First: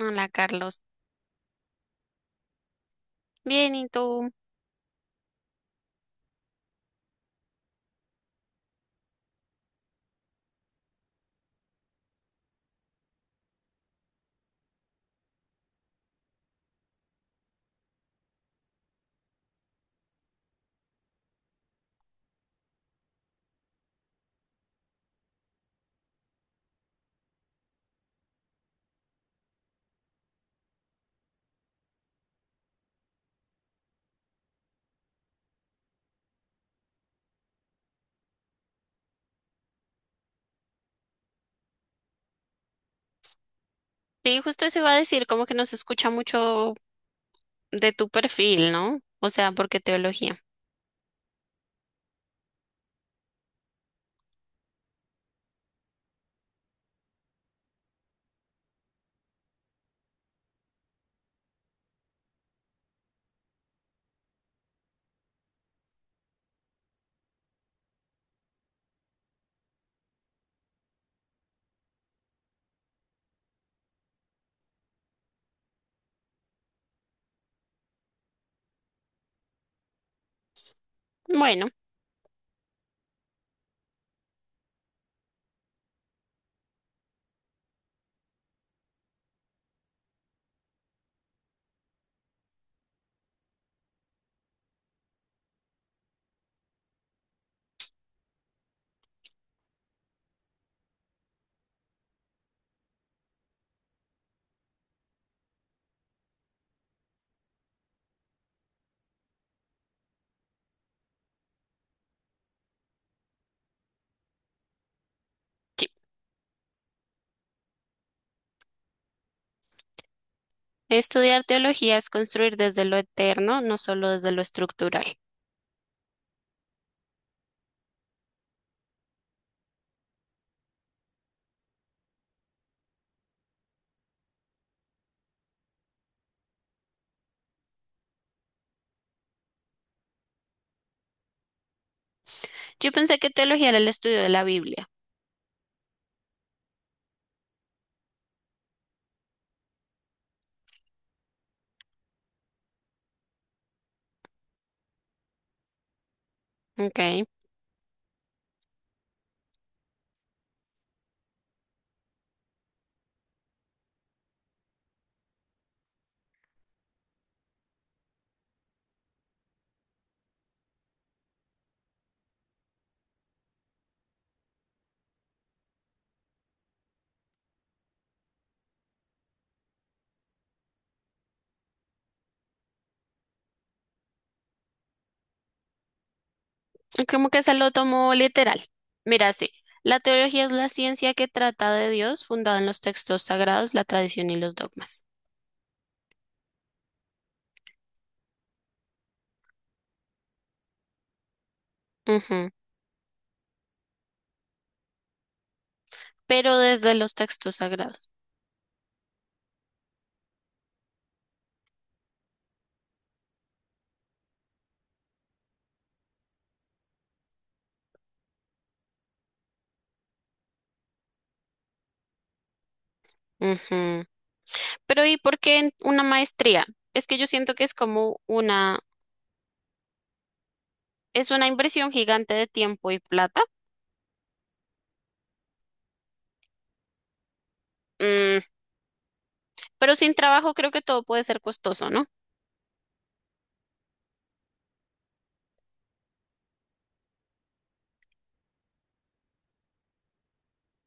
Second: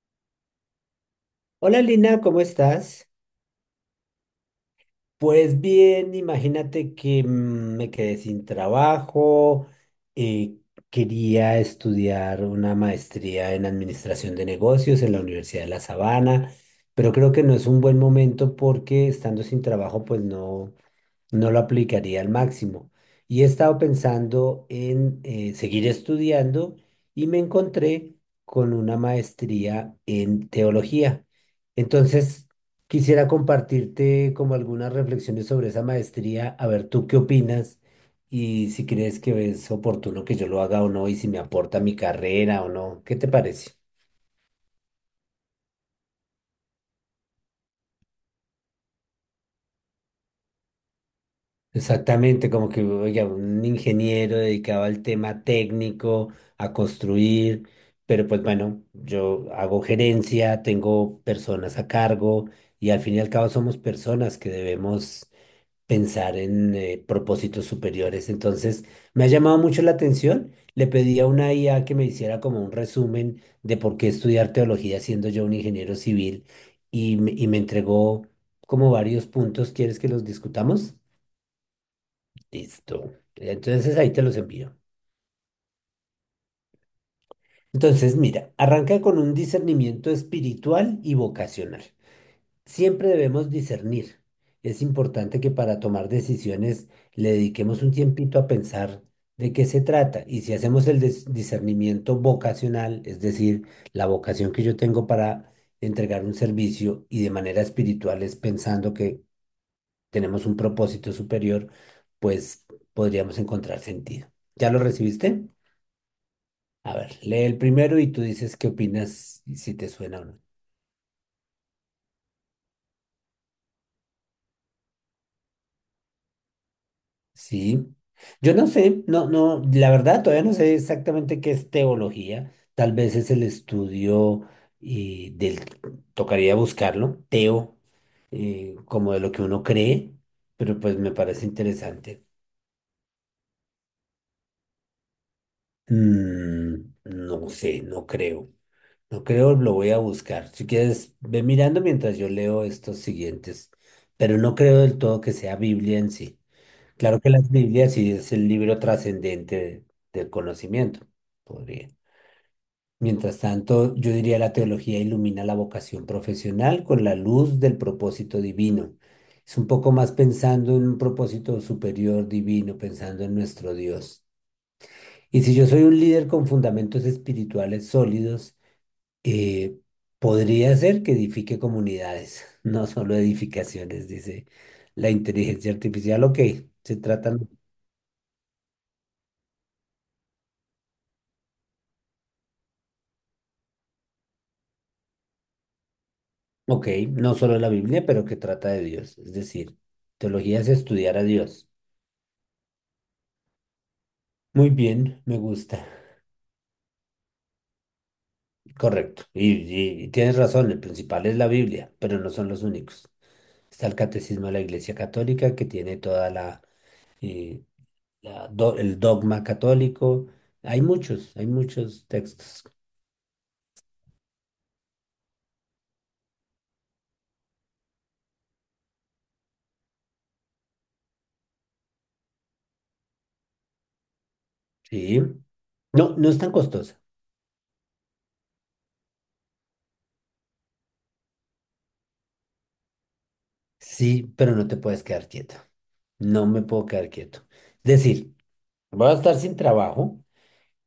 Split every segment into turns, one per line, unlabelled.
Hola Carlos,
Hola Lina, ¿cómo estás?
bien, ¿y tú?
Pues bien, imagínate que me quedé sin trabajo, eh, quería estudiar una maestría en administración de negocios en la Universidad de La Sabana, pero creo que no es un buen momento porque estando sin trabajo pues no, no lo aplicaría al máximo. Y he estado pensando en seguir estudiando y me encontré con una maestría en teología. Entonces, quisiera compartirte como algunas reflexiones sobre esa maestría, a ver tú qué opinas y si crees que es oportuno que yo lo haga o no y si me aporta mi carrera o no. ¿Qué te parece?
Sí, justo eso iba a decir, como que no se escucha mucho de tu perfil, ¿no? O sea, porque teología.
Exactamente, como que oiga, un ingeniero dedicado al tema técnico, a construir, pero pues bueno, yo hago gerencia, tengo personas a cargo y al fin y al cabo somos personas que debemos pensar en propósitos superiores. Entonces, me ha llamado mucho la atención. Le pedí a una IA que me hiciera como un resumen de por qué estudiar teología siendo yo un ingeniero civil y, y me entregó como varios puntos. ¿Quieres que los discutamos?
Bueno,
Listo. Entonces ahí te los envío. Entonces, mira, arranca con un discernimiento espiritual y vocacional. Siempre debemos discernir. Es importante que para tomar decisiones le dediquemos un tiempito a pensar de qué se trata. Y si hacemos el discernimiento vocacional, es decir, la vocación que yo tengo para entregar un servicio y de manera espiritual es pensando que tenemos un propósito superior, pues podríamos encontrar sentido. ¿Ya lo recibiste?
sí,
A ver, lee el primero y tú dices qué opinas y si te suena o no.
estudiar teología es construir desde lo eterno, no solo desde lo estructural.
Sí. Yo no sé, no, no, la verdad todavía no sé exactamente qué es teología. Tal vez es el estudio y del, tocaría buscarlo, teo, como de lo que uno cree, pero pues me parece interesante.
Yo pensé que teología era el estudio de la Biblia,
Mm, no sé, no creo. No creo, lo voy a buscar. Si quieres, ve mirando mientras yo leo estos siguientes, pero no creo del todo que sea Biblia en sí. Claro
¿ok?
que las Biblias sí es el libro trascendente del conocimiento, podría. Mientras tanto, yo diría la teología ilumina la vocación profesional con la luz del propósito divino. Es un poco más pensando en un propósito superior divino, pensando en nuestro Dios. Y si yo soy un líder con fundamentos espirituales sólidos, eh, podría ser que edifique comunidades, no solo edificaciones, dice la inteligencia artificial. Ok, se
Como
trata.
que se lo tomó literal. Mira, sí, la teología es la ciencia que trata de Dios, fundada en los textos sagrados, la tradición y los dogmas.
Ok, no solo la Biblia, pero que trata de Dios. Es decir, teología es estudiar a Dios.
Ujú.
Muy bien, me gusta.
Pero desde los textos sagrados.
Correcto. Y, y tienes razón, el principal es la Biblia, pero no son los únicos. Está el Catecismo de la Iglesia Católica, que tiene toda la, eh, la el dogma católico. Hay muchos textos.
Ujú. Pero ¿y por qué en una maestría? Es que yo siento que es como una, es una inversión gigante de tiempo y plata.
Sí. No, no es tan costosa.
Mm, pero sin trabajo creo que todo puede ser costoso, ¿no?
Sí, pero no te puedes quedar quieto. No me puedo quedar quieto. Es decir, voy a estar sin trabajo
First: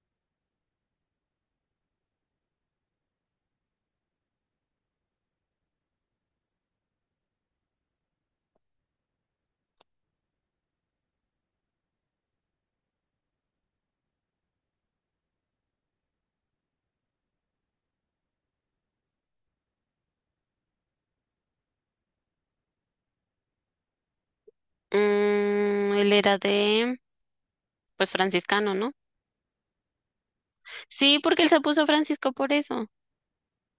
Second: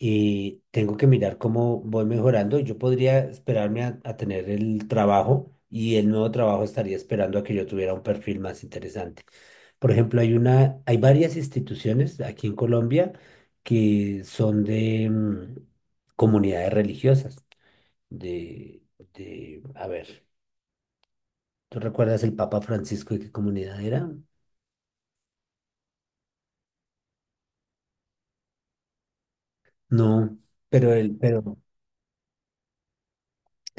y tengo que mirar cómo voy mejorando. Yo podría esperarme a tener el trabajo y el nuevo trabajo estaría esperando a que yo tuviera un perfil más interesante. Por ejemplo, hay varias instituciones aquí en Colombia que son de comunidades religiosas, de, de, a ver, ¿tú recuerdas el Papa Francisco de qué comunidad era?
Él era de, pues franciscano, ¿no?
No,
Sí, porque él
pero
se puso Francisco por eso.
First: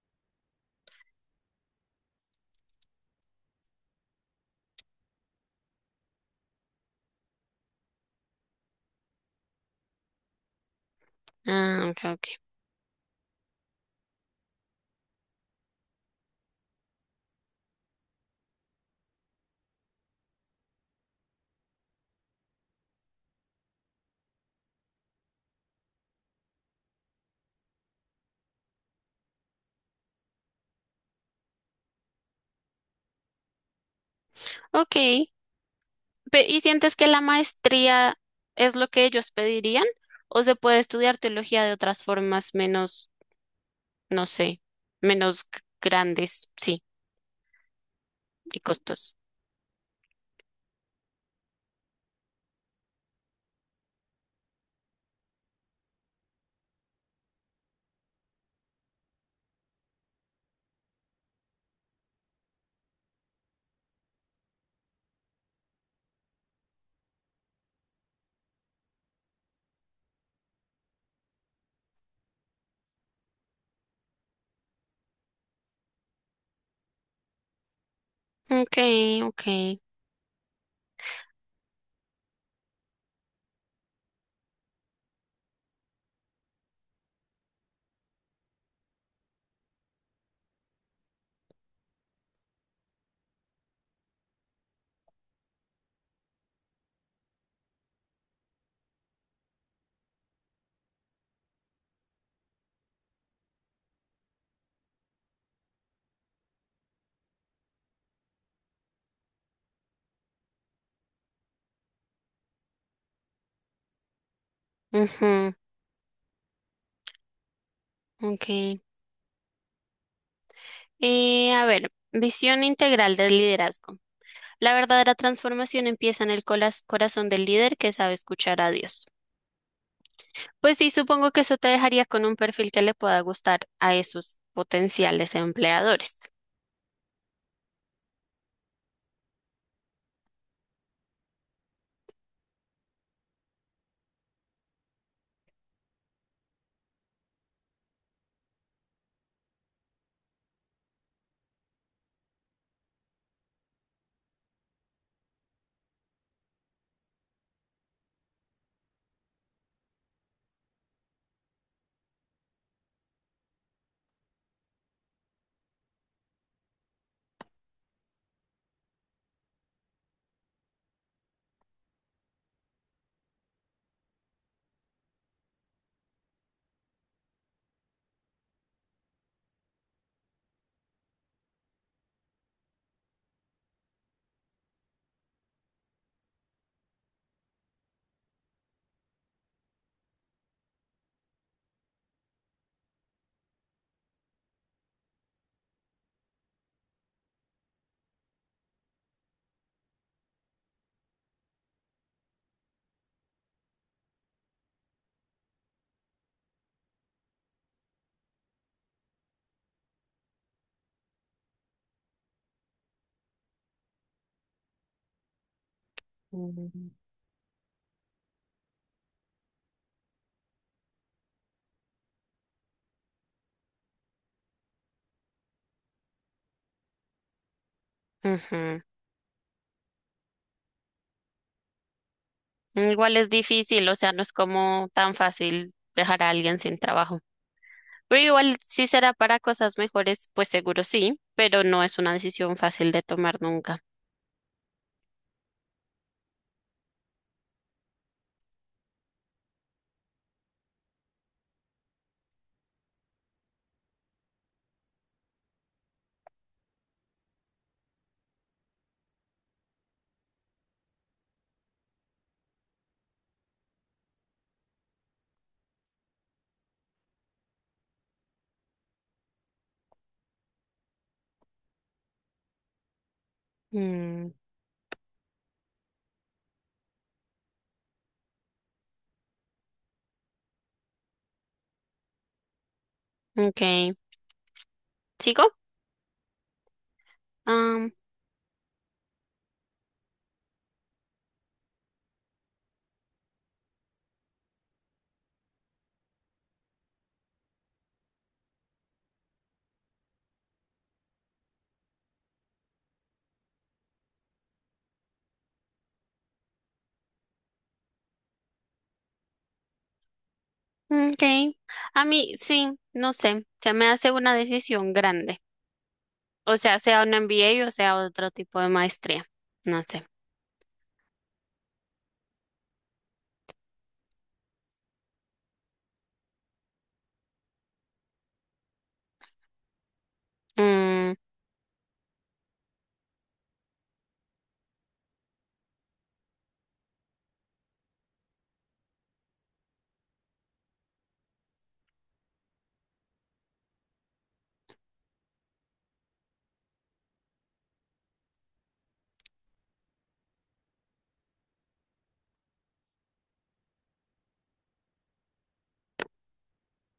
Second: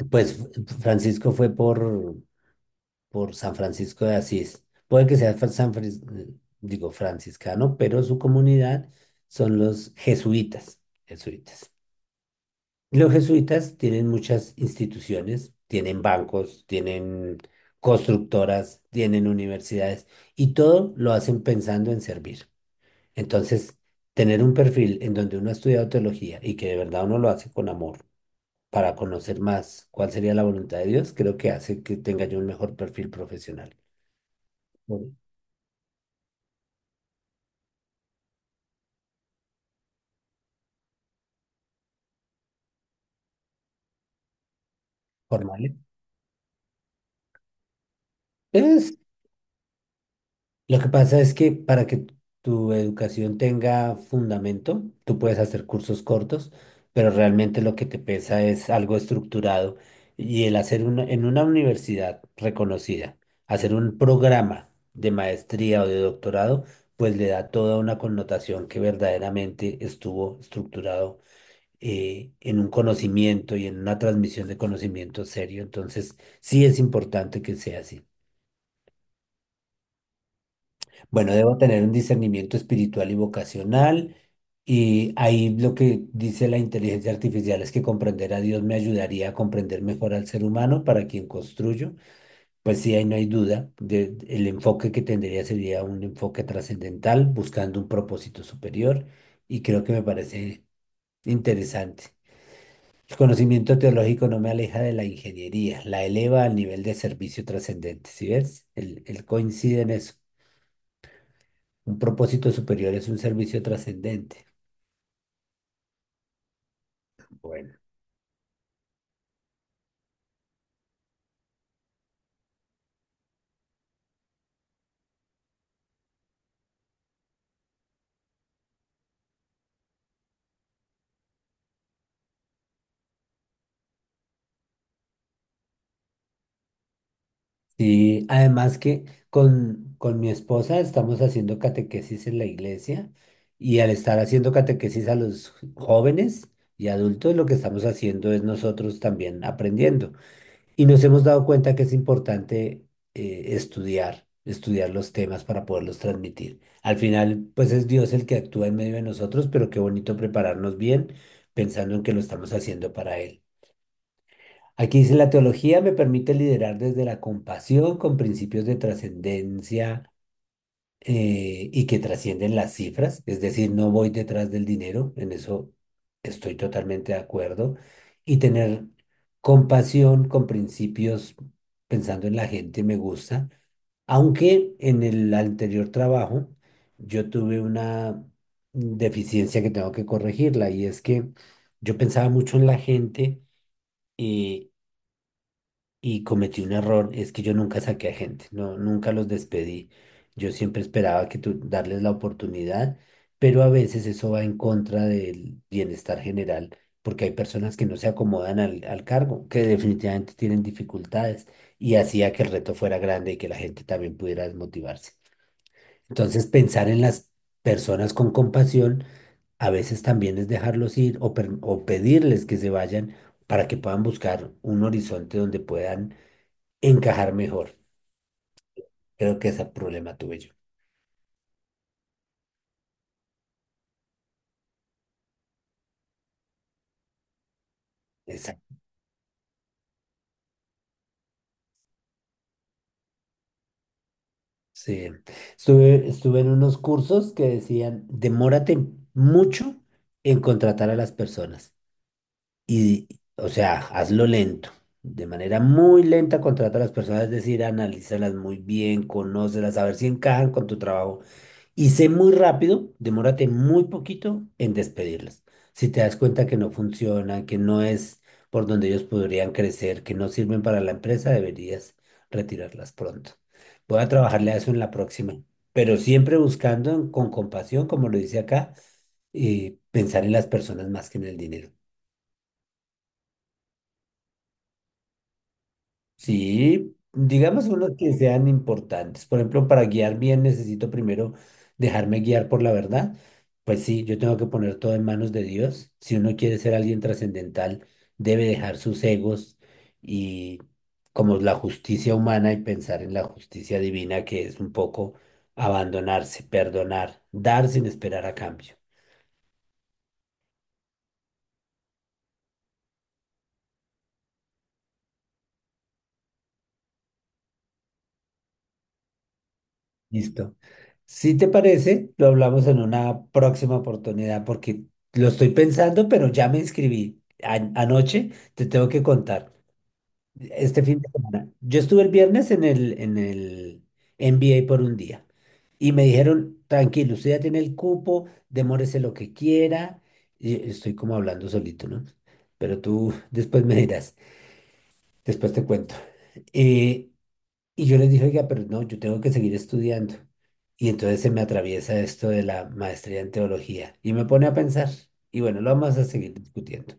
pues Francisco fue por San Francisco de Asís. Puede que sea franciscano, pero su comunidad son los jesuitas, jesuitas.
Ah, ok, ok.
Los jesuitas tienen muchas instituciones, tienen bancos, tienen constructoras, tienen universidades y todo lo hacen pensando en servir. Entonces, tener un perfil en donde uno ha estudiado teología y que de verdad uno lo hace con amor para conocer más cuál sería la voluntad de Dios, creo que hace que tenga yo un mejor perfil profesional.
Ok. ¿Y sientes que la maestría es lo que ellos pedirían? ¿O se puede estudiar teología de otras formas menos, no sé, menos
Formales.
grandes, sí, y
Es,
costos?
lo que pasa es que para que tu educación tenga fundamento, tú puedes hacer cursos cortos, pero realmente lo que te pesa es algo estructurado. Y el hacer una, en una universidad reconocida, hacer un programa de maestría o de doctorado, pues le da toda una connotación que verdaderamente estuvo estructurado en un conocimiento y en una transmisión de conocimiento serio. Entonces, sí es importante que sea así.
Ok, ok.
Bueno, debo tener un discernimiento espiritual y vocacional. Y ahí lo que dice la inteligencia artificial es que comprender a Dios me ayudaría a comprender mejor al ser humano para quien construyo. Pues sí, ahí no hay duda. El enfoque que tendría sería un enfoque trascendental, buscando un propósito superior. Y creo que me parece interesante. El conocimiento teológico no me aleja de la ingeniería, la eleva al nivel de servicio trascendente. ¿Sí ves? Él coincide en eso. Un propósito superior es un servicio trascendente.
Ujú,
Bueno.
ok. A ver, visión integral del liderazgo. La verdadera transformación empieza en el corazón del líder que sabe escuchar a Dios. Pues sí, supongo que eso te dejaría con un perfil que le pueda gustar a esos potenciales empleadores.
Sí, además que con mi esposa estamos haciendo catequesis en la iglesia y al estar haciendo catequesis a los jóvenes y adultos, lo que estamos haciendo es nosotros también aprendiendo. Y nos hemos dado cuenta que es importante estudiar los temas para poderlos transmitir. Al final, pues es Dios el que actúa en medio de nosotros, pero qué bonito prepararnos bien pensando en que lo estamos haciendo para Él. Aquí dice, la teología me permite liderar desde la compasión con principios de trascendencia y que trascienden las cifras, es decir, no voy detrás del dinero, en eso estoy totalmente de acuerdo, y tener compasión con principios pensando en la gente me gusta, aunque en el anterior trabajo yo tuve una deficiencia que tengo que corregirla y es que yo pensaba mucho en la gente. Eh, y cometí un error, es que yo nunca saqué a gente, no, nunca los despedí. Yo siempre esperaba que tú darles la oportunidad, pero a veces eso va en contra del bienestar general, porque hay personas que no se acomodan al cargo, que definitivamente tienen dificultades, y hacía que el reto fuera grande y que la gente también pudiera desmotivarse. Entonces, pensar en las personas con compasión a veces también es dejarlos ir o, o pedirles que se vayan para que puedan buscar un horizonte donde puedan encajar mejor.
Ujú.
Creo que ese problema tuve yo.
Igual es difícil, o sea, no es como tan fácil dejar a alguien sin trabajo. Pero igual
Exacto.
si será para cosas mejores, pues seguro sí, pero no es una decisión fácil de tomar nunca.
Sí. Estuve en unos cursos que decían, demórate mucho en contratar a las personas. Y, o sea, hazlo lento. De manera muy lenta contrata a las personas, es decir, analízalas muy bien, conócelas, a ver si encajan con tu trabajo. Y sé muy rápido, demórate muy poquito en despedirlas. Si te das cuenta que no funcionan, que no es por donde ellos podrían crecer, que no sirven para la empresa, deberías retirarlas pronto. Voy a
Mm,
trabajarle a eso en la próxima, pero siempre buscando con compasión, como lo dice acá, y pensar en las personas más que en el dinero.
ok. ¿Sigo?
Sí, digamos
Ah,
unos que sean importantes. Por ejemplo, para guiar bien necesito primero dejarme guiar por la verdad. Pues sí, yo tengo que poner todo en manos de Dios. Si uno quiere ser alguien trascendental, debe dejar sus egos y como la justicia humana y pensar en la justicia divina, que es un poco abandonarse, perdonar, dar sin esperar a cambio.
mm, okay. A mí sí, no sé, se me hace una decisión grande. O sea, sea un MBA o sea otro tipo de maestría. No sé.
Listo. Si te parece, lo hablamos en una próxima oportunidad porque lo estoy pensando, pero ya me inscribí. Anoche te tengo que contar. Este fin de
Mm,
semana. Yo estuve el viernes en el NBA por un día y me dijeron, tranquilo, usted ya tiene el cupo, demórese lo que quiera. Y estoy como hablando solito, ¿no? Pero tú después me dirás, después te cuento. Eh, y yo les dije, oiga, pero no, yo tengo que seguir estudiando. Y entonces se me atraviesa esto de la maestría en teología y me pone a pensar. Y bueno, lo vamos a seguir discutiendo.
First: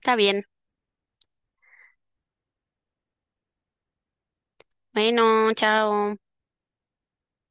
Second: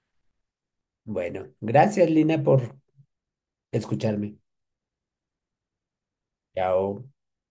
está bien.
Bueno, gracias Lina por escucharme.
Bueno, chao.
Chao.